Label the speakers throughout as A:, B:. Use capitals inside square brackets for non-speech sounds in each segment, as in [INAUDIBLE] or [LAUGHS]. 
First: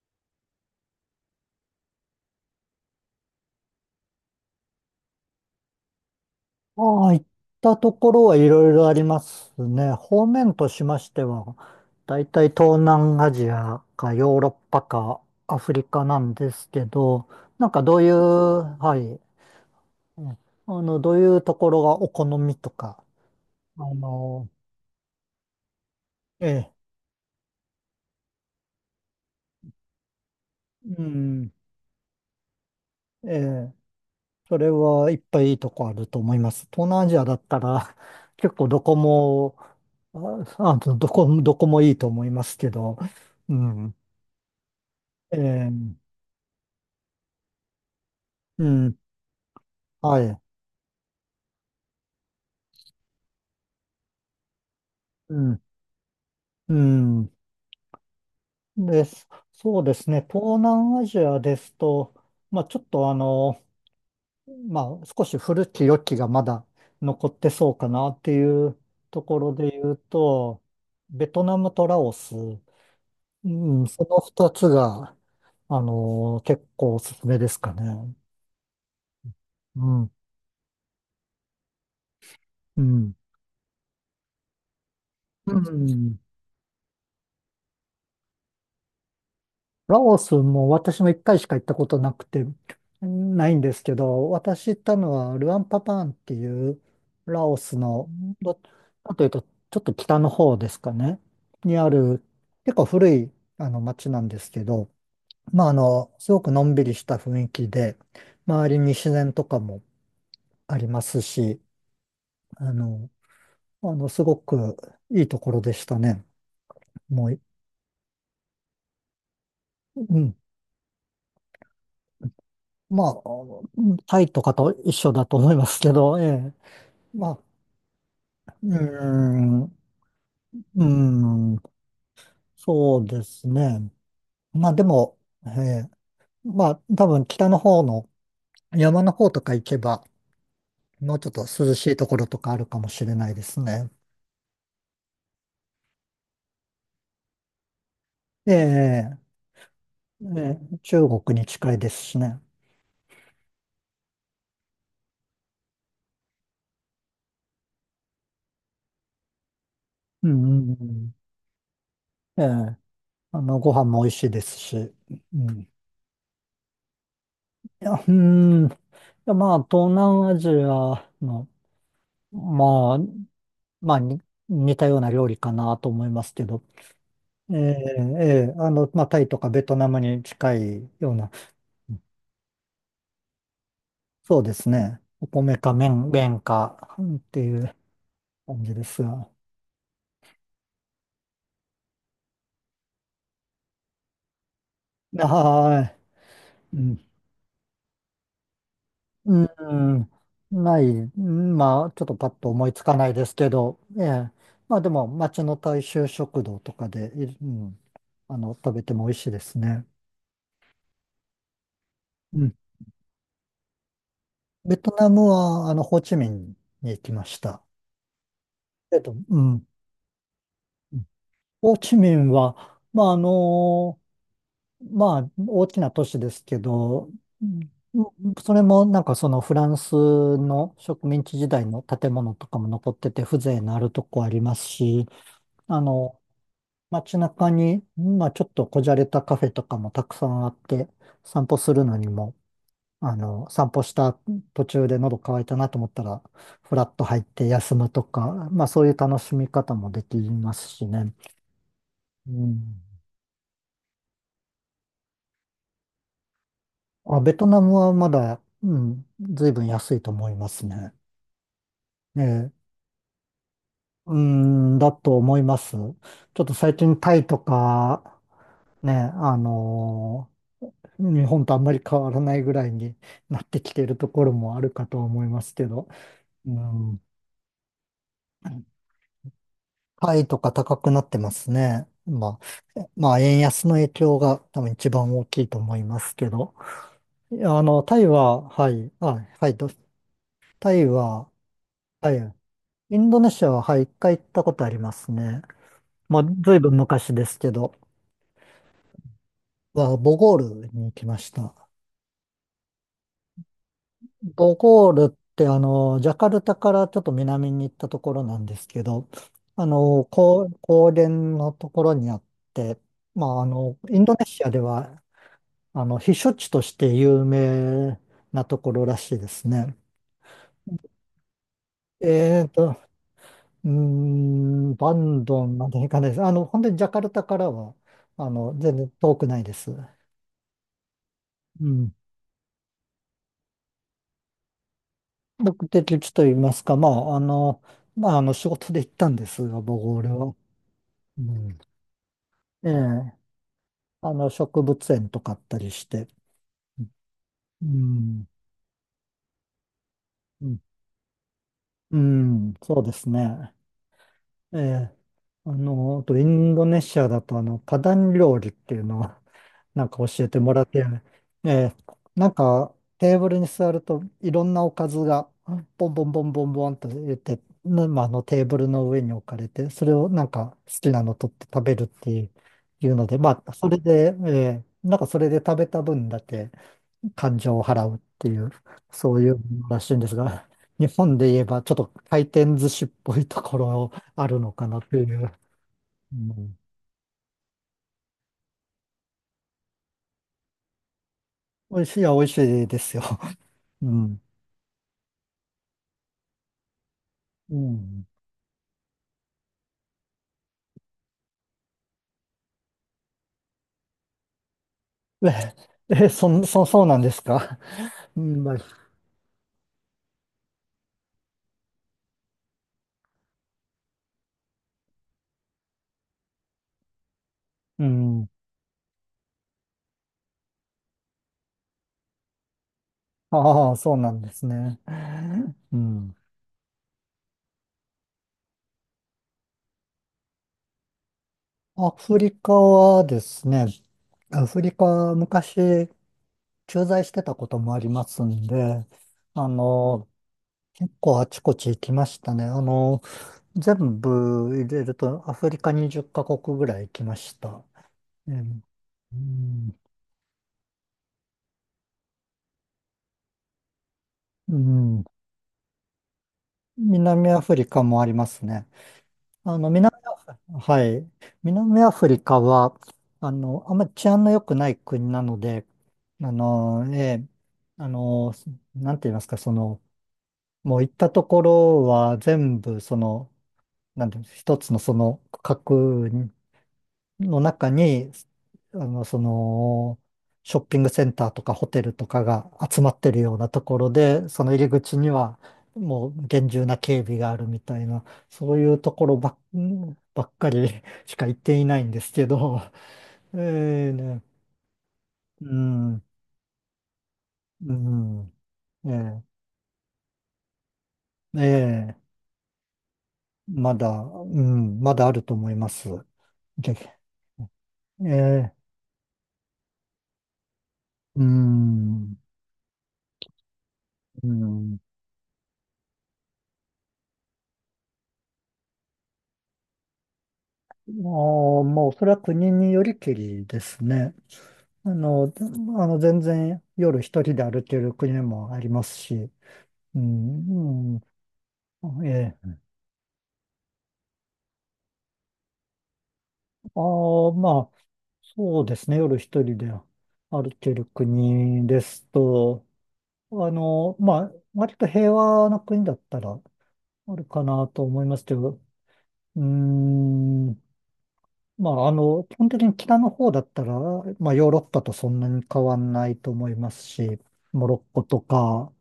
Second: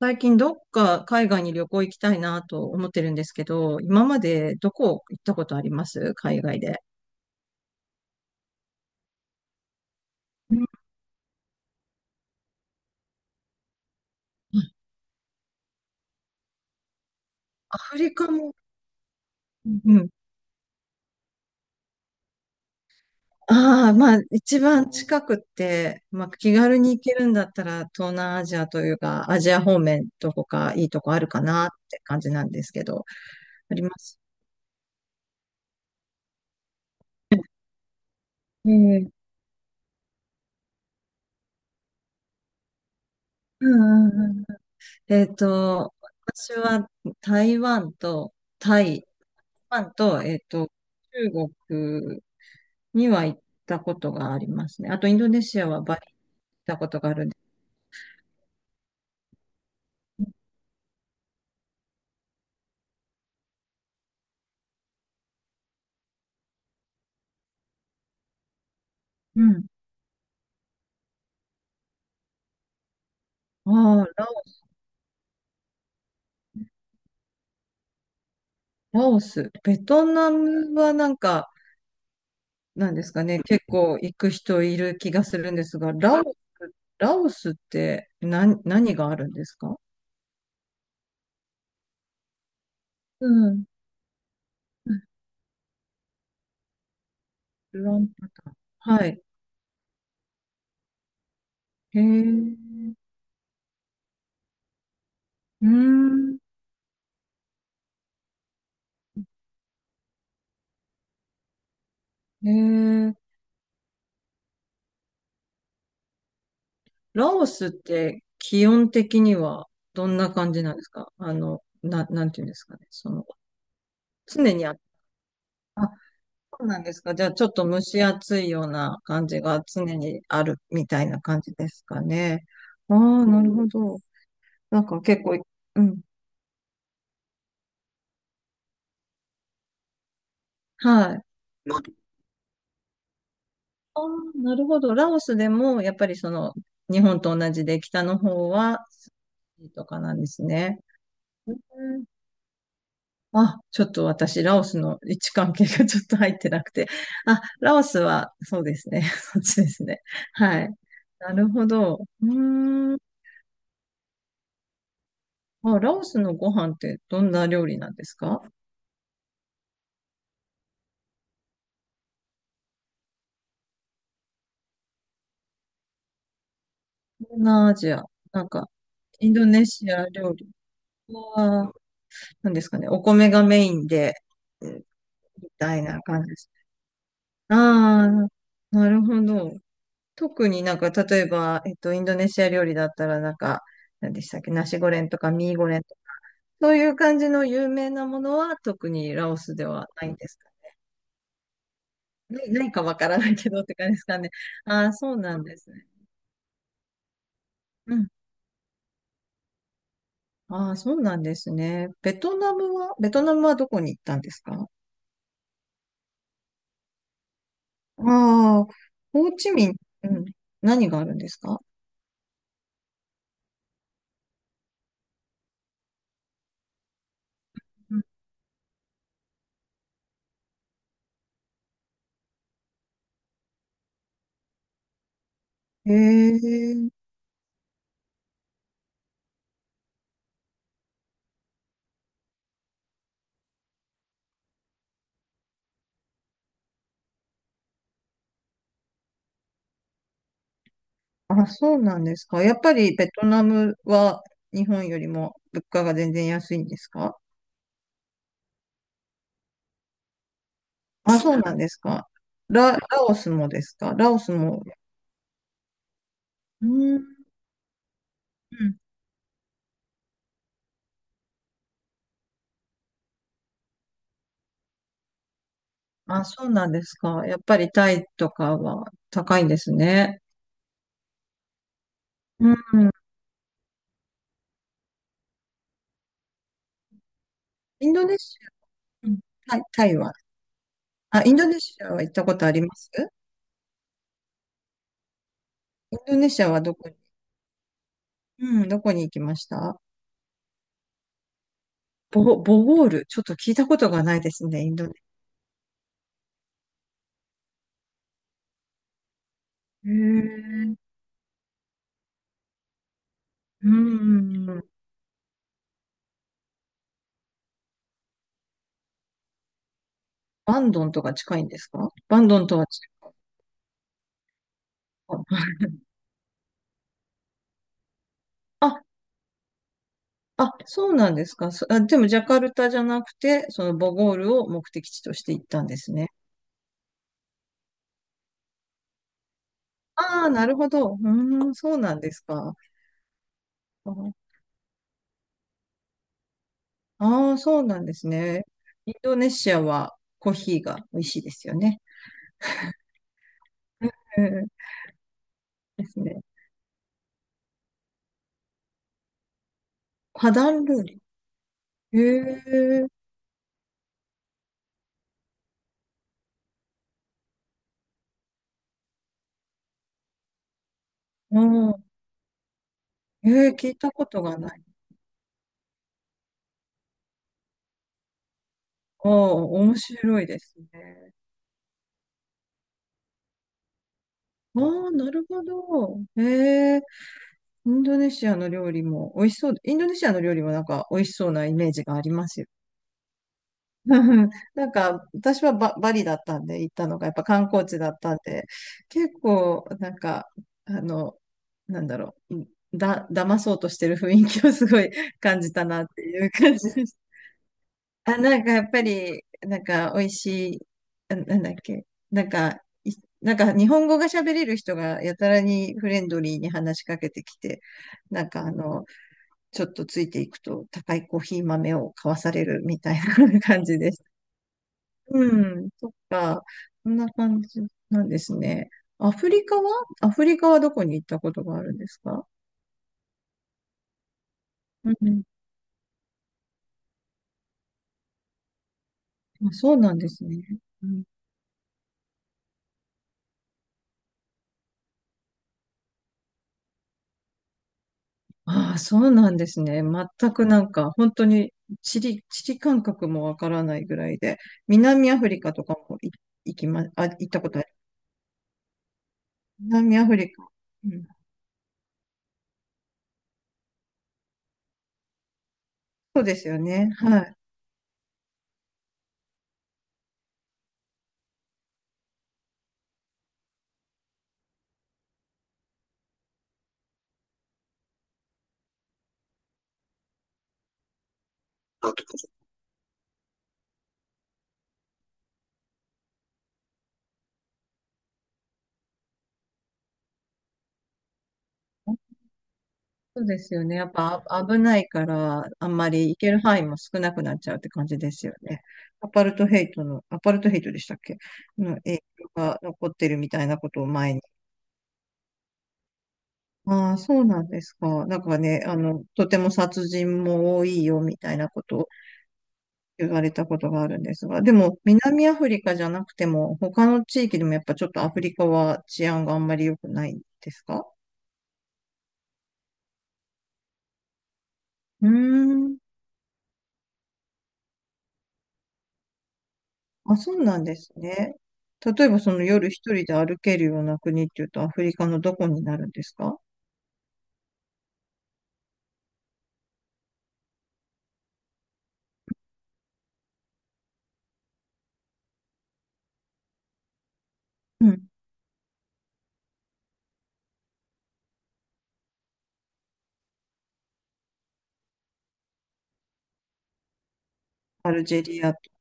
A: 最近どっか海外に旅行行きたいなと思ってるんですけど、今までどこ行ったことあります海外で。
B: ああ、行ったところはいろいろありますね。方面
A: うん、
B: としましては、だいたい東南アジアかヨーロッパかアフリカなんですけど、なん
A: ア
B: かど
A: フ
B: うい
A: リ
B: う、
A: カも、
B: はい、
A: うん。
B: うんどういうところがお好みとか、あ
A: ああ、まあ
B: の、
A: 一番近くって、まあ
B: え
A: 気
B: え、
A: 軽に行けるんだったら東南アジアというかアジア方面どこかいいと
B: う
A: こあるか
B: ん、
A: なって感じなんですけど、
B: え
A: あ
B: え、
A: ります。
B: それはいっぱいいいとこあると思います。東南アジアだったら結構どこ
A: ええ、
B: も、あ、あのどこ、どこもいいと思いますけど、う
A: う
B: ん、
A: んうんうん。えっ
B: え
A: と、
B: え、
A: 私は台湾と
B: う
A: タ
B: ん、
A: イ、台湾
B: は
A: と、
B: い、
A: 中国には行ったことがありますね。あと、インド
B: う
A: ネ
B: ん、
A: シアはバリ行っ
B: う
A: たことがあるん
B: ん。
A: で。
B: です。そうですね。東南アジアですと、まあちょっとまあ少し古き良きがまだ残ってそうかなっていうとこ
A: う
B: ろ
A: ん。
B: で言うと、ベトナムとラオス、うん、そ
A: ああ、
B: の二つが、結構おすすめですかね。
A: ラオス。ベ
B: う
A: ト
B: ん、
A: ナムはなんか、
B: う
A: なんです
B: ん、
A: かね、結構行く人いる気がする
B: う
A: んですが、
B: ん。
A: ラオス、ラオスって何があるんですか？
B: ラオスも私も一回しか行ったことなくて、
A: う
B: ないん
A: ん。
B: ですけど、私行ったのはルアンパパーンっていうラオス
A: ルア
B: の、
A: ンパタン。
B: ど、
A: は
B: なんと
A: い。
B: いうと、ちょっと北の方ですかね、にあ
A: へ
B: る
A: え。
B: 結構古い町なんですけど、ま
A: う
B: あ
A: ー
B: す
A: ん。
B: ごくのんびりした雰囲気で、周りに自然とかもありますし、
A: へ
B: あの、
A: え。
B: すごくいいところでしたね。も
A: ラ
B: う、
A: オスって気温的には
B: う
A: どんな
B: ん。
A: 感じなんですか？あの、なんていうんですかね。
B: まあ、
A: その、
B: うんタイと
A: 常
B: か
A: に
B: と
A: あ、
B: 一緒だと思いますけど、ええ。
A: そうなんですか。じゃ
B: ま
A: あ、
B: あ、
A: ちょっと蒸し暑いよ
B: う
A: う
B: ー
A: な感じ
B: ん、
A: が
B: う
A: 常にある
B: ー
A: みたいな感じ
B: ん、
A: ですかね。あ
B: そうで
A: あ、な
B: す
A: るほ
B: ね。
A: ど。
B: まあ
A: な
B: で
A: んか
B: も、
A: 結構、う
B: えー
A: ん。
B: まあ多分北の方の山の方とか行けば、
A: は
B: もう
A: い。
B: ちょっと涼
A: まあ、
B: しいところとかあるかもしれないですね。
A: あ、なるほど。ラオスでも、やっぱりその、日本と同じで北の方
B: え
A: は、
B: え、
A: とかなんですね。
B: 中国に
A: う
B: 近いです
A: ん。
B: しね。
A: あ、ちょっと私、ラオスの位置関係がちょっと入ってなくて。あ、ラオスは、そうですね。[LAUGHS] そっちですね。
B: う
A: は
B: ん、う
A: い。
B: ん、
A: なるほど。う
B: ええ、
A: ーん。
B: ご飯も美味しいですし。うん、い
A: あ、ラオスのご飯ってどんな料理な
B: や、
A: んですか？
B: いやまあ東南アジアの、まあ、まあに似たような料理かなと思いますけど、
A: 東
B: え
A: 南ア
B: え、
A: ジア。なん
B: ええ、
A: か、
B: まあ、タイ
A: イン
B: と
A: ド
B: かベ
A: ネ
B: トナ
A: シ
B: ム
A: ア
B: に
A: 料理
B: 近いような、
A: は、なんですかね、お米がメインで、
B: そうです
A: うん
B: ね。お
A: み
B: 米か
A: たいな
B: 麺、
A: 感じで
B: 麺
A: す。
B: かっていう
A: あ
B: 感じ
A: あ、
B: で
A: なる
B: す
A: ほ
B: が。
A: ど。特になんか、例えば、インドネシア料理だったら、なんか、何でしたっけ、ナシゴレンとかミーゴレン
B: は
A: とか、そ
B: い。
A: う
B: う
A: いう
B: ん。
A: 感じの有名なものは、特にラオ
B: う
A: スではな
B: ん。
A: いんですかね。
B: ない。うんまあ、ちょっとパッ
A: な
B: と
A: いな
B: 思い
A: い
B: つ
A: か
B: か
A: わ
B: な
A: か
B: い
A: ら
B: で
A: な
B: す
A: い
B: け
A: けどって
B: ど、
A: 感じで
B: え
A: すか
B: え。
A: ね。
B: まあ
A: あ
B: で
A: あ、
B: も、
A: そうな
B: 町
A: ん
B: の
A: です
B: 大
A: ね。
B: 衆食堂とかで、うん、食べても美味しいですね。
A: ああ、そうなんですね。ベト
B: う
A: ナ
B: ん。
A: ムは、ベトナムはどこに行ったんですか？
B: ベトナムは、ホーチミンに行きました。
A: ああ、ホー
B: う
A: チ
B: ん。
A: ミン、うん、何があるんですか？
B: ホーチミンは、まあ、まあ、大きな都市ですけど、うん、
A: うん。
B: それもなんかそのフランスの植民地時代の建物とかも残ってて風情のあるとこありますし、あ
A: へ
B: の、
A: え、
B: 街中に、まあちょっとこじゃれたカフェとかもたくさんあって、散歩するのにも、散歩した途中で喉乾いたなと思ったら、フラッと入って休むとか、まあそういう楽しみ方もできますしね。
A: あ、そうなんです
B: う
A: か。やっぱ
B: ん、
A: りベトナムは日本よりも物価が全然安いんですか？
B: あ、ベトナムはまだ、うん、随分安いと思いますね。
A: あ、そうなんですか。
B: ええ、
A: ラオスもですか、ラ
B: う
A: オスも。
B: ん、だと思います。ちょっと
A: う
B: 最
A: ん、
B: 近
A: う
B: タイとか、
A: ん。
B: ね、日本とあんまり変わらないぐらいになってきているところもあるかと思いますけど、
A: あ、そう
B: う
A: なんです
B: ん、
A: か。やっぱりタイとかは高いんです
B: タ
A: ね。
B: イとか高くなってますね。ま
A: う
B: あ、
A: ん、
B: まあ、円安の影響が多分一番大きいと思いますけど、いや
A: イン
B: タ
A: ド
B: イ
A: ネシ
B: は、はい、
A: ア、う
B: あ、
A: ん、
B: はい、
A: タイは、
B: タイ
A: あ、
B: は、
A: インドネシアは行
B: は
A: ったこ
B: い。
A: とあります？
B: インドネシアは、はい、一回行ったことありますね。
A: インド
B: まあ、
A: ネシア
B: ずい
A: は
B: ぶ
A: ど
B: ん
A: こに、
B: 昔ですけど、
A: うん、どこに行きました？
B: ボゴールに行きました。
A: ボゴール。ちょっと聞いたことがないです
B: ボ
A: ね、インド
B: ゴー
A: ネシ
B: ルって、ジャカルタからちょっと南に行ったところなんですけど、あ
A: ア。へ
B: の、高、
A: え。
B: 高原のところにあって、まあ、あ
A: う
B: の、インドネシアで
A: ん。
B: は、避暑地として有名なところらしいですね。
A: バンドンとか近いんですか？バンド
B: え
A: ン
B: ー
A: とは
B: と、
A: 違
B: バン
A: う。
B: ドンまで行かないです。本当にジャカルタからは、全
A: あ、
B: 然遠くないです。
A: あ、そうなんですか。
B: う
A: そ、あ、
B: ん。
A: でもジャカルタじゃなくて、そのボゴールを目的地として行ったん
B: 目
A: で
B: 的
A: すね。
B: 地と言いますか、まあ、まあ、仕事で行ったんですが、僕、俺
A: ああ、
B: は。
A: なるほど。う
B: う
A: ーん、
B: ん。
A: そうなんですか。
B: ええ、
A: あ
B: 植物園とかあったりして。
A: あー、そう
B: う
A: なんです
B: ん。
A: ね。インドネシアはコー
B: う
A: ヒ
B: ん、
A: ーが美味しいですよね。
B: うん、そうですね。
A: うん、
B: ええ、
A: です
B: あと
A: ね。
B: インドネシアだとパダン料理っていうのを [LAUGHS] なんか教え
A: 花
B: てもら
A: 壇
B: っ
A: 料
B: て、
A: 理。
B: ええ、
A: へ
B: なんか
A: え、
B: テーブルに座るといろんなおかずがボンボンボンボンボンと言って、まあ、あのテーブルの上に置かれて、それをなんか好きなの取っ
A: う
B: て食べる
A: ん。
B: っていう、ので、ま
A: へえ、
B: あ、そ
A: 聞い
B: れ
A: たこ
B: で、
A: と
B: え
A: がない。
B: え、なんかそれで食べた分だけ感情を払うっていう、[LAUGHS]
A: あ
B: そうい
A: あ、
B: うもの
A: 面
B: らしいんです
A: 白いで
B: が、
A: す
B: [LAUGHS] 日
A: ね。
B: 本で言えばちょっと回転寿司っぽいところあるの
A: あ
B: かな
A: あ、
B: とい
A: なる
B: う。
A: ほど。
B: うん、
A: へえ、インドネシアの料理も美味しそう。インドネシアの料理もなんか美味しそうなイメー
B: 美
A: ジ
B: 味
A: が
B: し
A: あ
B: い
A: り
B: は美
A: ま
B: 味し
A: すよ。
B: いですよ。うん。
A: [LAUGHS] なんか、私はバリだったんで行ったのが、やっぱ観
B: う
A: 光地だっ
B: ん。
A: たんで、結構、なんか、あの、なんだろう、騙そうとしてる雰囲気をすごい感じ
B: え、
A: たなっていう感じ。
B: そうなんですか。
A: あ、
B: う
A: な
B: ん、
A: んか
B: まあ
A: やっぱり、なんか美味しい、あなんだっけ、なんか、いなんか日本語が喋れる人がやたらにフレンドリーに話しかけてきて、
B: う
A: な
B: ん。
A: んかあの、ちょっとついていくと高いコーヒー豆を買わされるみたいな [LAUGHS] 感
B: ああ、
A: じで
B: そう
A: す。
B: なんですね。
A: うん、
B: う
A: そっ
B: ん。
A: か、そんな感じなんですね。アフリカは、アフリカはどこに行ったことがあるんで
B: ア
A: す
B: フ
A: か？
B: リカはですね、アフリカ
A: う
B: は
A: ん、
B: 昔駐在してたこともありますんで、あ
A: あ、そうなん
B: の、
A: ですね。う
B: 結
A: ん。
B: 構あちこち行きましたね。全部入れるとアフリカ20カ国ぐらい行きました。えー
A: ああ、そう
B: う
A: なんです
B: ん、
A: ね。全くなんか、本当に地理感覚もわからないぐらいで、
B: うん、
A: 南アフリカとかもい行きま、あ、行っ
B: 南ア
A: たこ
B: フ
A: とあ
B: リ
A: る。
B: カもありますね。あの、南、
A: 南アフリカ。
B: は
A: うん、
B: い。南アフリカは、あんまり治安の良くない国なので、
A: そう
B: あ
A: ですよ
B: の、
A: ね。
B: え
A: は
B: え、
A: い。
B: あの、なんて言いますか、その、もう行ったところは全部、その、なんて言うんです一つのその区の中に、その、ショッピングセンターとかホテルとかが集まってるようなところで、その入り口にはもう厳重な警備があるみたいな、そういうところばっ、ばっかり [LAUGHS] しか行っていないんですけど、
A: そうですよね。や
B: え
A: っ
B: えね、
A: ぱあ危ないから、
B: う
A: あんま
B: ん、
A: り行ける範囲も少なくなっちゃうって
B: う
A: 感じです
B: ん、
A: よね。
B: え
A: アパルトヘイトでしたっけ、の
B: ええ
A: 影
B: え
A: 響が残ってるみたいなこ
B: ま
A: とを
B: だ、
A: 前に。
B: うん、まだあると思います。げ
A: ああ、そうなんですか。なんか
B: え
A: ね、
B: え
A: あの、とても殺人も多いよみ
B: う
A: たいなことを
B: ん、
A: 言われたことがあるんで
B: う
A: すが、で
B: ん、
A: も南アフリカじゃなくても、他の地域でもやっぱちょっとアフリカは治安があんまり良くないですか？
B: あーもうそれは国によりきりですね。あ
A: うー
B: の、
A: ん。
B: 全然夜一人で歩ける国もありますし、う
A: あ、そうなんです
B: ん、う
A: ね。
B: ん、
A: 例えばそ
B: え
A: の
B: え、
A: 夜一人で歩けるような国っていうとアフリカのどこになるんですか？
B: ああ、まあ、そうですね、夜一人で歩ける国ですと、あの、まあ、割と平和な国だったらあるかなと
A: う
B: 思い
A: ん。
B: ますけど、うーん、まあ、基本的に北の方だったら、まあ、ヨーロッパとそんなに変わんないと思いますし、モロ
A: ア
B: ッコ
A: ルジ
B: と
A: ェリアと。
B: か、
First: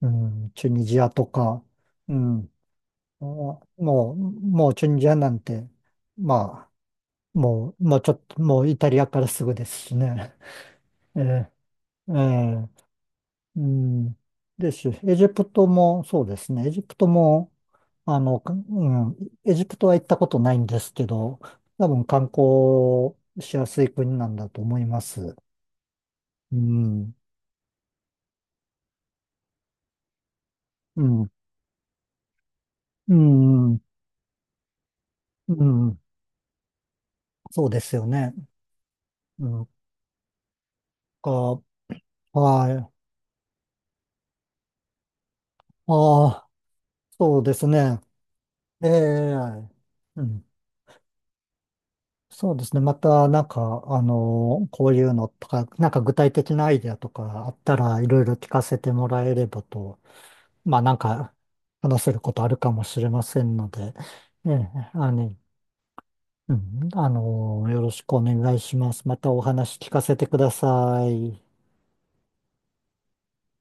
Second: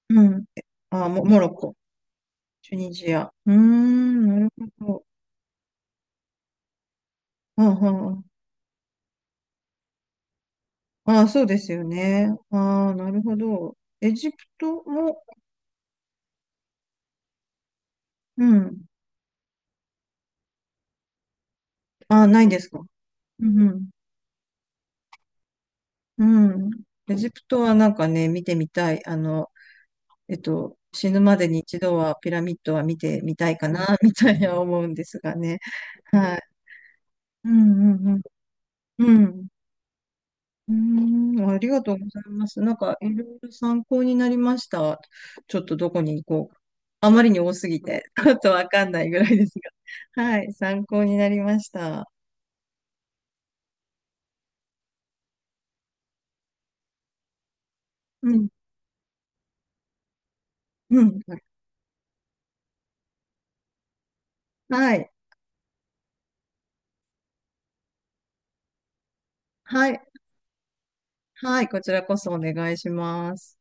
B: う
A: うん。
B: ん、
A: え、
B: チュニジ
A: あ、
B: アと
A: モロッ
B: か、
A: コ。
B: うん、
A: チュニジア。うー
B: もう、
A: ん、なる
B: チ
A: ほ
B: ュニ
A: ど。
B: ジアなんて、まあ、
A: あ、
B: もうちょっ
A: は
B: と、もうイタリアからすぐですしね。[LAUGHS]
A: あ、
B: え
A: あ、そう
B: え、
A: ですよ
B: え
A: ね。
B: え、
A: ああ、なるほ
B: う
A: ど。エ
B: ん。
A: ジプ
B: です
A: ト
B: し、エ
A: も、
B: ジプトもそうですね。エジプトも、
A: う
B: う
A: ん。
B: ん、エジプトは行ったことないんですけど、多分観
A: あ、ないですか。
B: 光
A: う
B: し
A: んう
B: やす
A: ん
B: い国なんだと思います。う
A: うん。
B: ん、
A: エジプトはなんかね、見てみたい。あの、
B: う
A: 死ぬ
B: ん、
A: までに一度はピラミッドは見
B: う
A: てみたいか
B: ん、
A: な、[LAUGHS] みたいな思うんですがね。
B: うん、
A: はい。う
B: そうで
A: ん
B: す
A: う
B: よ
A: ん
B: ね。
A: うん。う
B: う
A: ん。
B: ん、
A: う
B: か、
A: ん。ありがとうございます。
B: は
A: なん
B: い。
A: か、いろいろ参考になりました。ちょっとどこに行
B: ああ、
A: こうか。あまり
B: そ
A: に
B: う
A: 多
B: です
A: すぎ
B: ね。
A: て、ちょっとわか
B: ええ、
A: んないぐらいです
B: う
A: が。は
B: ん。
A: い。参考になりました。
B: そうですね。また、なんか、こういうのとか、なんか具体的なアイデアとかあったらいろい
A: う
B: ろ聞
A: ん。
B: かせてもらえればと、まあなん
A: うん。
B: か話せることあるかもしれませんので、ええ、
A: はい。
B: うん、よろしくお願いします。またお話
A: は
B: 聞か
A: い。
B: せてください。
A: はい。こちらこそお願いします。